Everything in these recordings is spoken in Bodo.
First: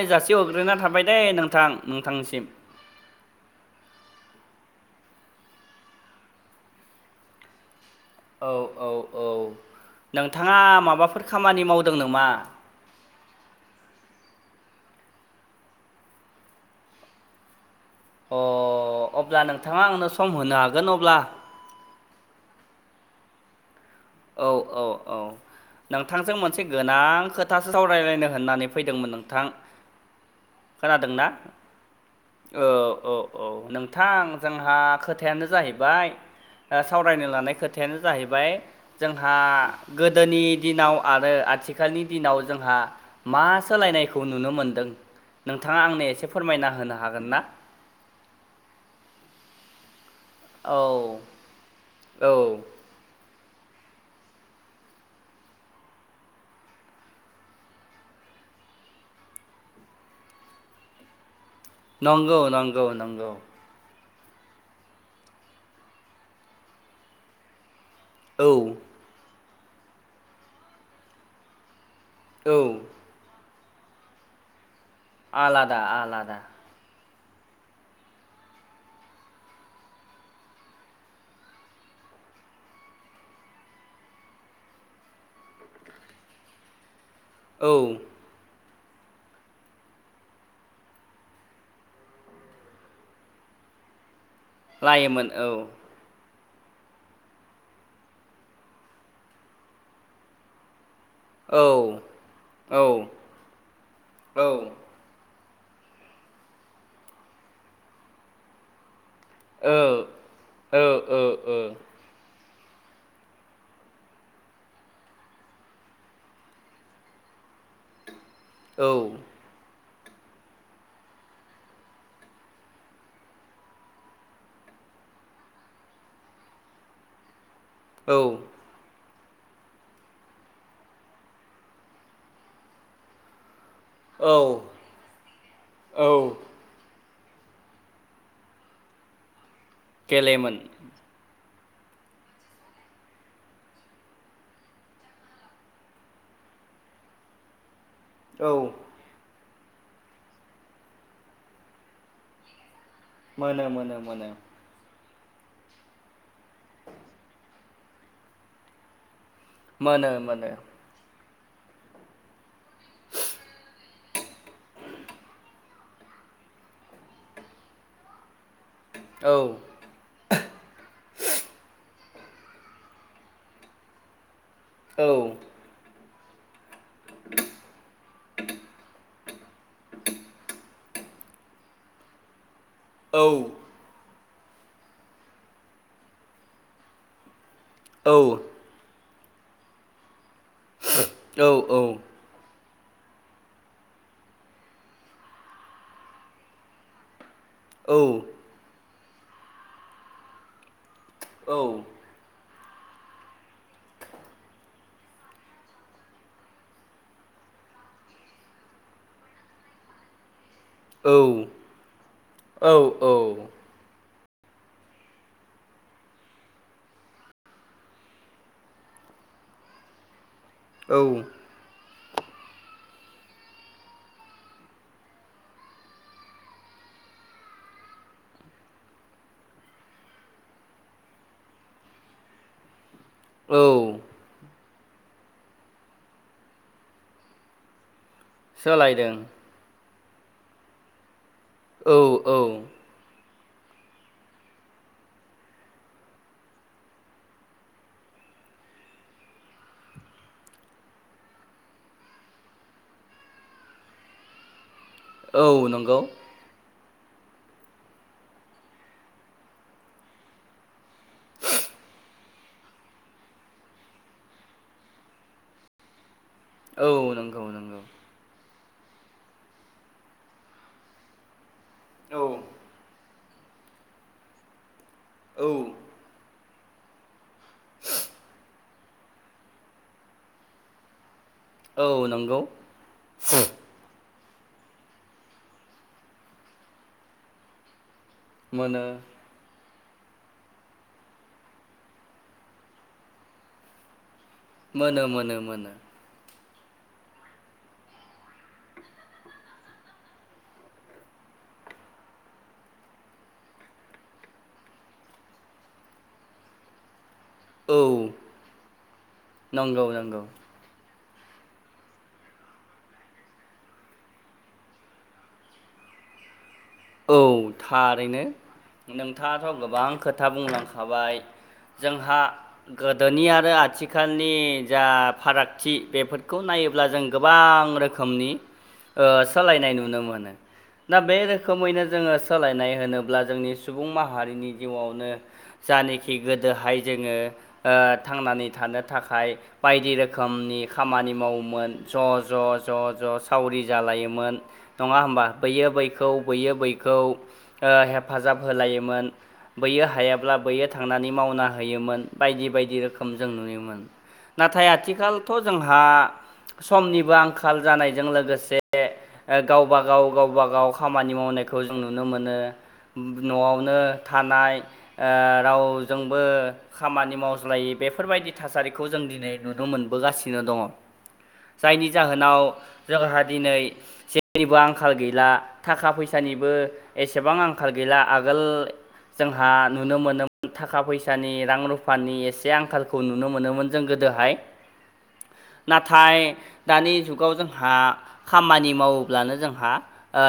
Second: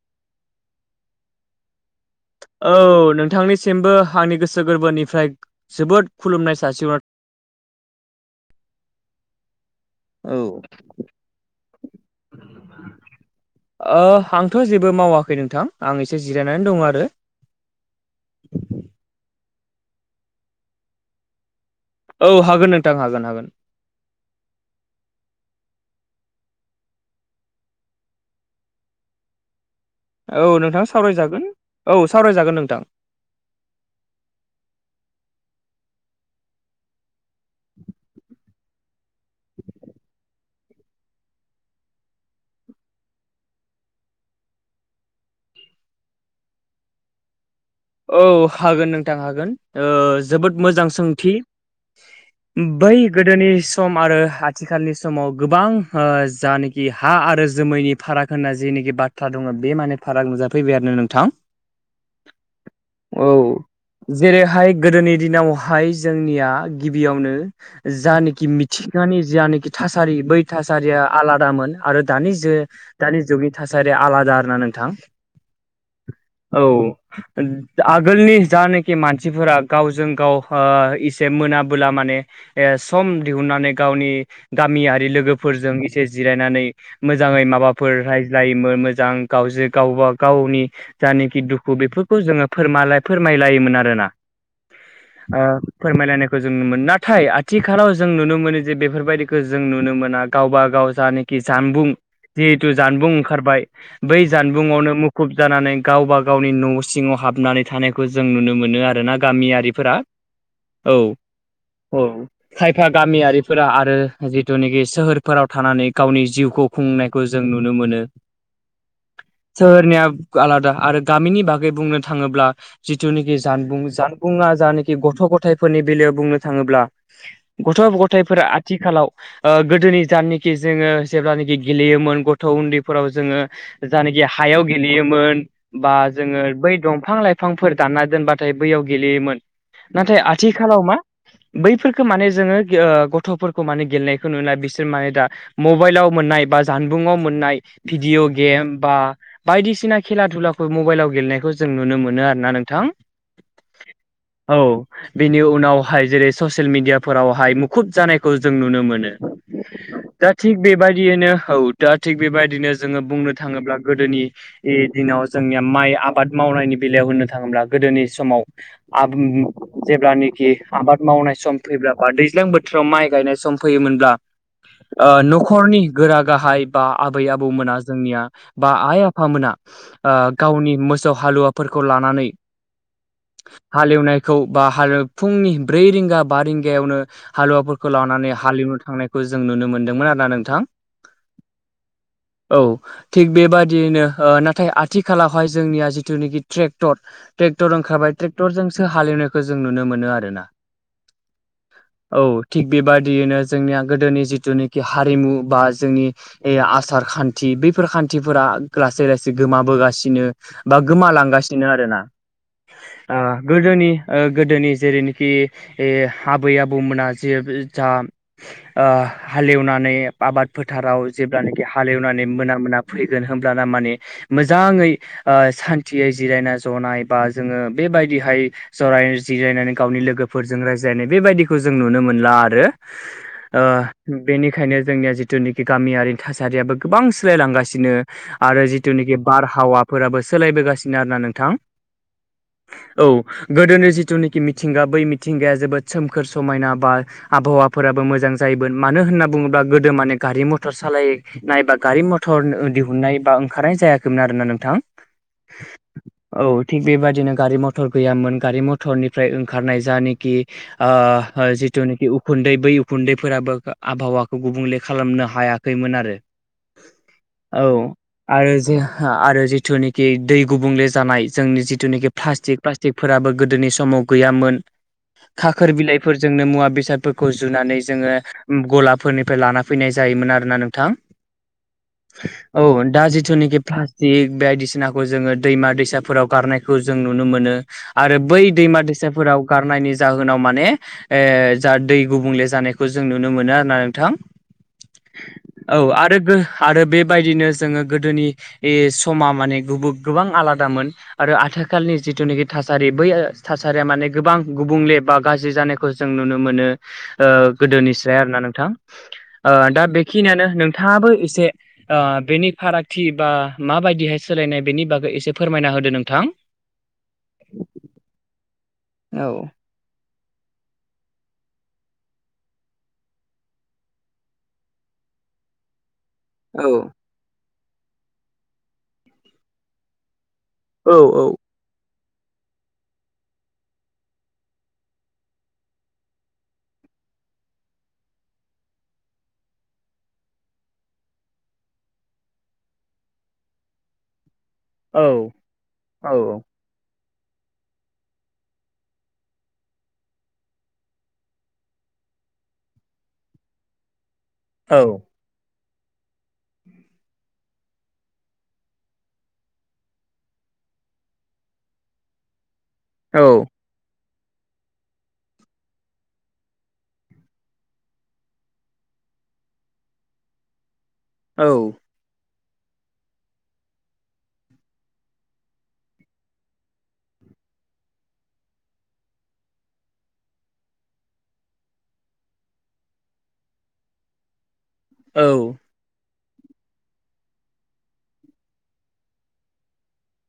नाइ जासि हरग्रोना थाबाय दैे नोंथां नोंथांनिसिम औ नोंथांनिसिमबो आंनि गोसो गोरबोनिफ्राय जोबोद खुलुमनाय जासिहर औ औ औ नोंथांङा माबाफोर खामानि मावदों नोमा? ओ आंथ' जेबो मावाखै नोंथां आं एसे जिरायनानै दंङ आरो अ अब्ला नोंथांङा आंनो सम होनो हागोन अब्ला औ हागोन नोंथां हागोन हागोन औ औ औ नोंथांजों मोनसे गोनां खोथासो सावरायलायनो होननानै फैदोंमोन नोंथां औ नोंथां खोनादोंना? सावरायजागोन औ सावरायजागोन औ नोंथां औ। औ नोंथां जोंहा खोथायानो जाहैबाय ओ सावरायनो लानाय खोथायानो जाहैबाय जोंहा गोदोनि दिनाव आरो आथिखालनि दिनाव जोंहा मा सोलायनायखौ नुनो मोनदों नोंथांङा आंनो एसे फोरमायना होनो हागोन ना? औ हागोन नोंथां हागोन ओ जोबोद मोजां औ सोंथि औ बै गोदोनि सम आरो आथिखालनि समाव गोबां ओ जानोखि हा आरो जोमैनि फाराग होनना जेनिखि बाथ्रा दंङ बे माने फाराग नुजाफैबाय आरोनो नोंथां नंगौ नंगौ औ नंगौ जेरैहाय गोदोनि दिनावहाय जोंनिया गिबियावनो जानिखि औ मिथिंगानि जानिखि थासारि बै थासारिया आलादामोन आरो दानि जे औ दानि जुगनि थासारिया आलादा आरोना नोंथां आलादा आलादा औ आगोलनि जानोखि मानसिफोरा गावजों गाव ओ एसे मोनाबोला माने ए सम दिहुनन्नानै गावनि गामियारि लोगोफोरजों एसे जिरायनानै मोजांङै औ माबाफोर रायज्लायोमोन मोजां गावजे गावबा गावनि जानिखि दुखु बेफोर खौ जोंङो फोर फोरमायलायोमोन आरोना लायोमोन औ फोरमायलायनायखौ जों नुनो मोनो नाथाय आथिखालाव जों नुनो मोनो जे बेफोरबायदिखौ जों नुनो मोना गावबा गाव जानि बि औ जानबुं जिहेतु औ ओ जानबुं ओंखारबाय बै जानबुंङावनो ओ मु मुखुब जानानै गावबा गावनि न' सिङाव हाबनानै थानायखौ जों नुनो मोनो आरोना गामियारिफोरा औ ओ औ खायफा गामियारिफोरा आरो जिथुनाखि सोहोरफोराव थानानै गावनि जिउखौ खुंनायखौ जों नुनो मोनो ओ औ सोहोरनिया आलादा आरो गामिनि बाग बुंनो थांङोब्ला जिथुनिखि जानबुं जानबुंङा जानिखि गथ' गथायफोरनि बेलायाव बुंनो थांङोब्ला गथ' औ गथायफोरा आथिखालाव ओ गोदोनि जाननिखि जोंङो जेब्लानिखि गेलेयोमोन गथ' उन्दैफोराव जोंङो जानाखि औ हायोमोन गेलेयोमोन बा औ जोङो बै दंफां लाइफांफोर दानना दोनबाथाय बैयाव गेलेयोमोन नाथाय गेलेयोमोन आथिखालाव मा बैफोरखौ माने जोङो गथ'फोरखौ माने गेलेनायखौ नुला बिसोर माने दा मबाइलाव मोननाय बा जानबुङाव मोननाय भिडिअ औ गेम बा बायदिसिना खेला दुलाखौ मबाइलाव गेलेनायखौ जों नुनो मोनो आरोोना नोंथां मोनो मोनो औ बेनि उनावहाय जेरै ससियेल मिेडियाफोरावहाय मुखुब जानायखौ जों नुनो मोनो। मोनो दा मोनो थिग बेबायदियनो औ दा थिग बेबायदिनो जोङो बुंनो थाङोब्ला गोदोनि दिनाव जोंनिया माइ आबाद मावनायनि बेलायाव होननो थाङोब्ला गोदोनि समाव आ औ जेब्लानाखि आबाद मावनाय सम फैब्ला बा दैज्लां बोथोराव माइ गायनाय सम फैयोमोनब्ला औ न'खरनि गोरा गाहाय बा आबै आबौमोना जोंनिया बा आइ आफा मोना गावनि फोसाव हालुवाफोरखौ लानानै औ हालेवनायखौ बा हाल फुंनि ब्रै रिंगा बा रिंगायावनो हालुवाफोरखौ खौ औ लानानै हालेवनो थांनायखौ जों नुनो मोन्दोंमोन आरो ना नोंथां औ औ औ थिग बेबादियैनो नाथाय आथिखालावहाय जोंनिया जिथुनाखि ट्रेक्टर ट्रेक्टर ओंखारबाय ट्रेक्टरजोंसो हालेवनायखौ जों नुनो मोनो आरो ना औ औ थिग बेबादियैनो जोंनिया गोदोनि जिथुनाखि हारिमु बा जोंनि ए आसार खान्थि बैफोर खान्थिफोरा लासै लासै गोमाबोगासिनो बा औ गोमालांगासिनो आरो ना औ गोदोनि ओ गोदोनि जेरैनोखि आबै आबौमोना जे जा ओ हालेवनानै आबाद औ फोथाराव जेब्लानाखि हालेवनानै मोना मोना फैगोन होमब्लाना माने मोजाङै ओ सान्थियै जिरायना जनाय बा जोङो बेबायदिहाय सराय जिरायनानै गावनि लोगोफोरजों रायज्लायनाय बेबायदिखौ जों नुनो मोनला आरो ओ औ बेनिखायनो जोंनिया जिथु जिथुनिखि गामियारिनि थासारियाबो गोबां सोलायलांगासिनो आरो सोलायदों जिथुनिखि बारहावा फोराबो सोलायबोगासिनो आरोना नोंथां औ औ औ गोदोनि जिथुनाखि मिथिंगा बै मिथिंगाया जोबोद सोमखोर समायना बा आबहावाफोराबो मोजां जायोमोन मानो होनना बुङोब्ला गोदो माने गारि मथर सालाय नायबा गारि मथर दिहुननाय बा ओंखारनाय जायाखैमोन आरो ना नोंथां औ नंगौ। औ थिग बेबादिनो गारि मथर गैयामोन गारि मथरनिफ्राय ओंखारनाय जानोखि ओ जिथुनाखि उखुन्दै बै उखुन्दैफोराबो आबहावाखौ गुबुंले खालामनो हाया होैमोन आरो औ नंगौ औ नंगौ आरो जेहा आरो जिथुनाखि दै गुबुंले जानाय जोंनि जि थुनाखि औ फ्लासतिक फ्लासतिक फोराबोबो गोदोनि समाव गैयामोन। औ खाखोर बिलाइ फोरजोंनो मुवा बेसादफोरखौ जुनानै जोङो गलाब फोरनिफ्राय लाना फैनाय जायोमोन आरोना नोंथां। औ नंगौ औ दा जिथुनाखि फ्ला थिग बायदिसिनाखौ जोङो दैमा दैसाफोराव गारनायखौ जों नुनो मोनो आरो बै दैमा मोनो दैसाफोराव गारनायनि जाहोनाव माने जा दै गुबुंले जानायखौ जों नुनो मोनो आरोोना नोंथां मोनो मोनो मोनो औ आरो आरो बेबायदिनो जोङो गोदोनि समा माने गुब गोबां आलादामोन आरो आथोखालनि जिथुनाखि थासारि बै थासारिया माने गोबां गुबुंले बा गाज्रि जानाय खौ जों नुनो मोनो ओ औ गोदोनिसाय आरोना नोंथां आ दा नंगौ नंगौ बेखिनियानो नों थाङाबो एसे ओ बेनि फारागथि बा माबाय बिहाय सोलायनाय बेनि बागै एसे फोरमायना होदो नोंथां। औ थारैनो औ नोंथाङाथ' गोबां खोथा बुंलांखाबाय जोंहा गोदोनि आरो आथिखालनि जा फारागथि बेफोर खौ औ नायोब्ला जों गोबां रोखोमनि ओ सोलायनाय नुनो मोनो। दा औ बे रोखोमैनो जोङो सोलायनाय होनोब्ला जोंनि सुबुं माहारिनि जिउआवनो जानेखि गोदोहाय जोङो ओ थांनानै थानो थाखाय बायदि रोखोमनि खामानि मावोमोन ज' ज' ज' ज' सावरि जालायोमोन नङा औ होमबा बैयो बैखौ औ बैयो बैखौ ओ हेफाजाब होलायोमोन बैयो हायाब्ला बैयो थांनानै मावना होयोमोन बायदि बायदि रोखोम जों नुयोमोन। नाथाय औ आथिखालथ' जोंहा समनिबो आंखाल जानायजों लोगोसे गावबा गाव गावबा गाव खा खामानि मावनायखौ जों नुनो मोनो औ न'आवनो थानाय ओ रावजोंबो खामानि मावज्लायै बेफोरबायदि थासारिखौ जों दिनै नुनो मोनबोगासिनो दङ'। जायनि जाहोनाव जोंहा दिनै जेरैबो आंखाल गैला थाखा फैसानिबो एसेबां आंखाल गैला आगोल जोंहा नुनो मोनोमोन थाखा फैसानि रां रुफानि एसे आंखालखौ नुनो मोनोमोन जों गोदोहाय औ नाथाय दानि जुगाव जोंहा खामानि मावोब्लानो जोंहा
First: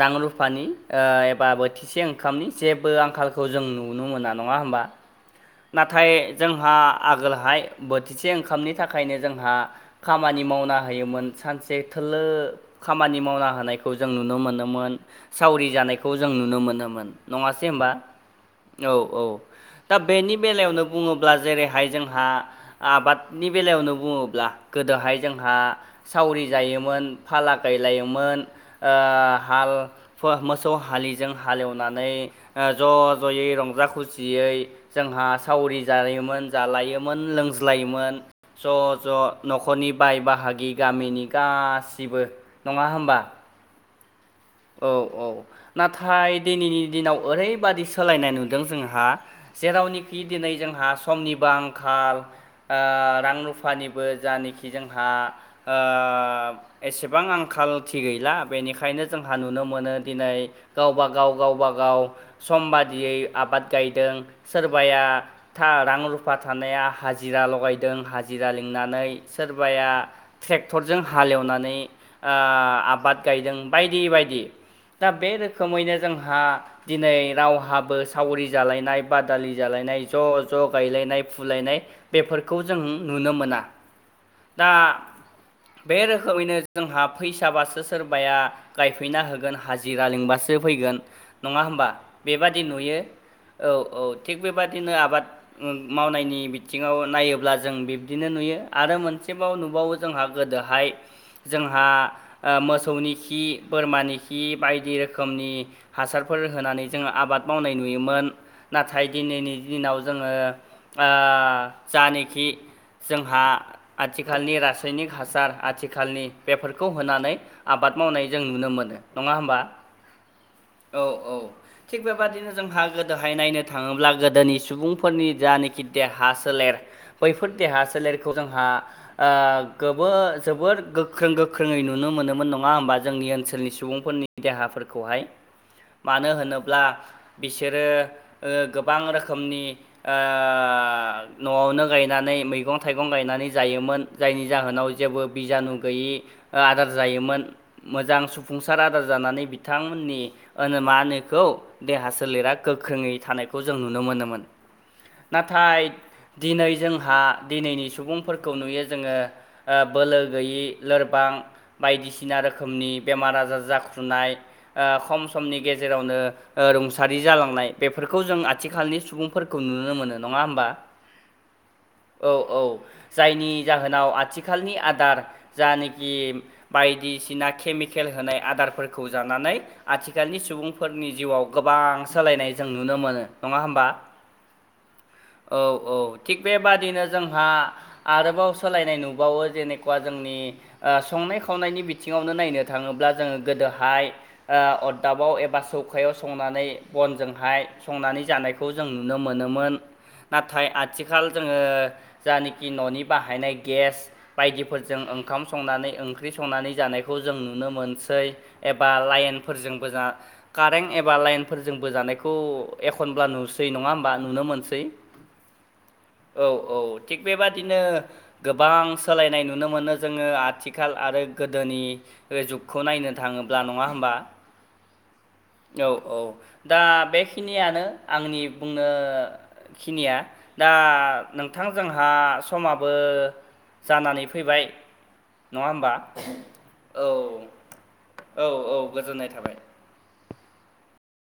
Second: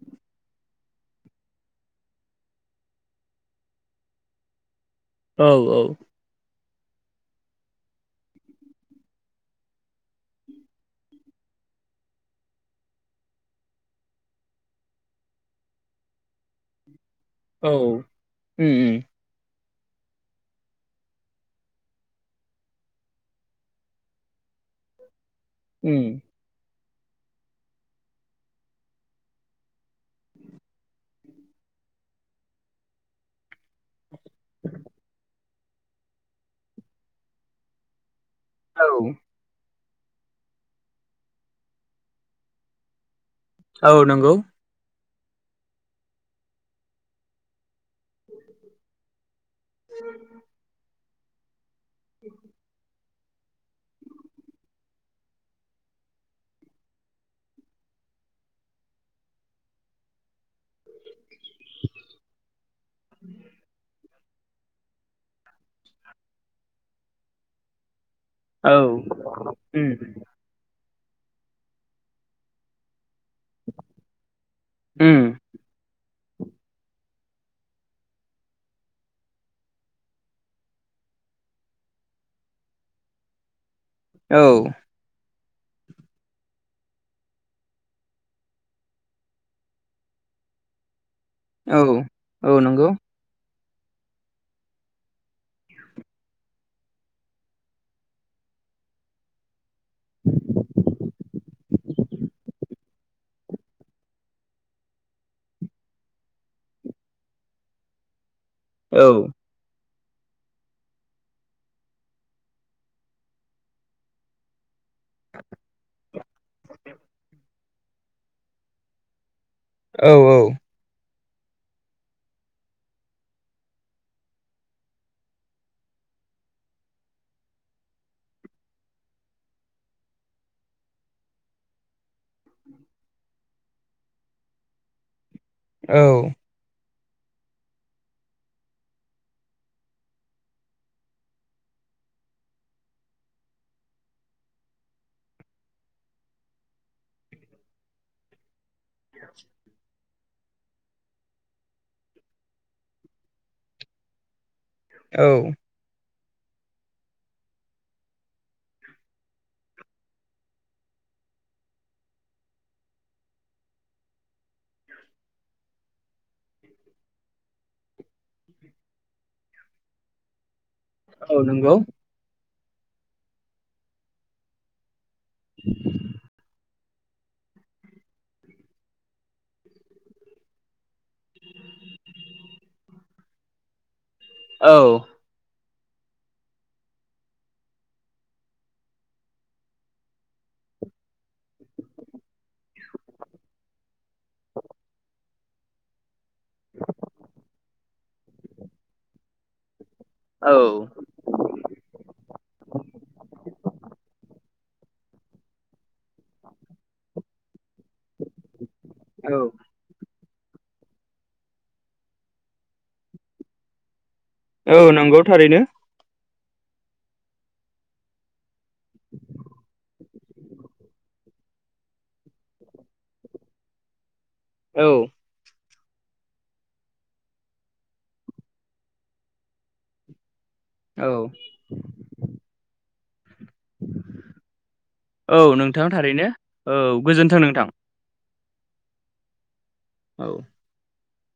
रां रुफानि ओ एबा बोथि से ओंखामनि जेबो आंखालखौ जों नुनो मोना नङा होमबा? औ नाथाय जोंहा आगोलहाय बोथिसे ओंखामनि थाखायनो जोंहा खामानि मावना होयोमोन सानसे थोलो खामानि मावना होनायखौ जों नुनो मोनोमोन सावरि जानायखौ जों नुनो मोनोमोन। नङासै होमबा औ उम औ औ दा बेनि बेलायावनो बुङोब्ला जेरैहाय जोंहा आबादनि बेलायावनो बुङोब्ला गोदोहाय जोंहा उम सावरि जायोमोन फाला गायलायोमोन ओ हाल फो मोसौ हालिजों हालेवनानै ओ ज' ज'यै रंजा खुसि यै जोंहा सावरि जायोमोन जालायोमोन लोंज्लायोमोन ज' औ ज' न'खरनि बाय बाहागि गामिनि गासिबो नङा होमबा? औ नंगौ औ औ नाथाय दिनैनि दिनाव ओरैबादि सोलायनाय नुदों जोंहा जेरावनोखि दिनै जोंहा समनिबो आंखाल ओ रां रुफा फानिबो जानखि जोंहा ओ एसेबां आंखालथि गैला बेनिखायनो जोंहा नुनो मोनो दिनै गावबा गाव गावबा गाव सम बादियै आबाद गायदों सोरबाया था रां रुफा थानाया हाजिरा लगायदों हा जिरा औ लिंनानै सोरबाया उम ट्रेक्टरजों हालेवनानै आ आबाद गायदों। बायदि बायदि दा उम बे रोखोमैनो जोंहा दिनै रावहाबो सावरि जालायनाय बादालि जालायनाय ज' ज' गायलायनाय फुलायनाय बेफोरखौ जों नुनो मोना। औ दा बे रोखोमैनो जोंहा फैसाबासो सोरबाया गायफैना होगोन हाजिरा लिंबासो फैगोन नङा औ होमबा औ बेबादि नंगौ नुयो। औ-औ थिग बेबादिनो आबाद मावनायनि बिथिङाव नायोब्ला जों बिब्दिनो नुयो आरो मोनसेबाव नुबावो जोंहा गोदोहाय जोंहा आ मोसौनि खि बोरमानि खि बायदि रोखोमनि हासारफोर होनानै जोङो आबाद मावनाय नुयोमोन। औ नाथाय दिनैनि दिनाव जोङो जानखि जोंहा आथिखालनि रासायनिक हासार आथिखालनि बेफोरखौ होनानै आबाद मावनाय जों नुनो मोनो नङा होमबा? औ औ। औ औ। थिग बेबादिनो जोंहा गोदोहाय नायनो थाङोब्ला गोदोनि सुबुंफोरनि जानखि देहा सोलेर बैफोर देहा सोलेरखौ जोंहा गो जोबोद गोख्रों गोख्रोङै नुनो मोनोमोन नङा होमबा? जोंनि ओनसोलनि सुबुंफोरनि देहाफोरखौहाय औ मानो होनोब्ला बिसोरो ओ गोबां रोखोमनि ओ न'आवनो गायनानै मैगं थाइगं गायनानै जायोमोन। जायनि जाहोनाव जेबो बिजानु गैयै आदार जायोमोन। मोजां सफुंसार आदार जानानै बिथांमोननि ओनो मा होनो इखौ देहा सोलेरा गोख्रोङै थानायखौ जों नुनो मोनोमोन। औ नाथाय दिनै जोंहा दिनैनि सुबुंफोरखौ नुयो जोङो बोलो गैयि लोरबां बायदिसिना रो खोमनि बेमार आजार जाखुनाय खम समनि गेजेरावनो ओ रुंसारि जालांनाय बेफोरखौ जों आथिखालनि सुबुंफोरखौ नुनो मोनो नङा होमबा? औ नोंगौ। औ औ जायनि जाहोनाव आथिखालनि आदार जानखि बायदिसिना केमिकेल होनाय आदारफोरखौ जानानै आथिखालनि सुबुंफोरनि जिउआव गोबां सोलायनाय जों नुनो मोनो नङा होमबा? औ। औ औ थिग बेबादिनो जोंहा आरोबाव सोलायनाय नुबावो जेनेखा जोंनि संनाय खावनायनि बि थिङावनो नायनो थाङोब्ला जोङो गोदोहाय अरदाबाव एबा सौ खायाव संनानै बनजोंहाय संनानै जानायखौ जों नुनो मोनोमोन। नाथाय औ आथिखाल जोङो जानखि न'नि बाहायनाय गेस बायदिफोरजों ओंखाम संनानै ओंख्रि संनानै जखौ जों नुनो मोनसै एबा लाइनफोरजों बोजा कारेन्ट एबा लाइन फोरजोंबोो जानायखौ एखनब्ला नुसै नङा होम बा नुनो मोनस औ नंगौ थारैनो औ औ थि बेबादिनो। गोबां सोलायनाय नुनो मोनो जोङो आथिखाल आरो गोदोनि रो जुगखौ नायनो थाङोब्ला नङा होमबा? औ। औ औ दा बेखिनियानो आंनि बुंनो खिनिया दा औ नोंथां जोंहा समाबो जानानै फैबाय। औ नङा नोंथां होमबा थारैनो औ औ गोजोन्थों नोंथां। औ औ गोजोननाय थाबाय। औ।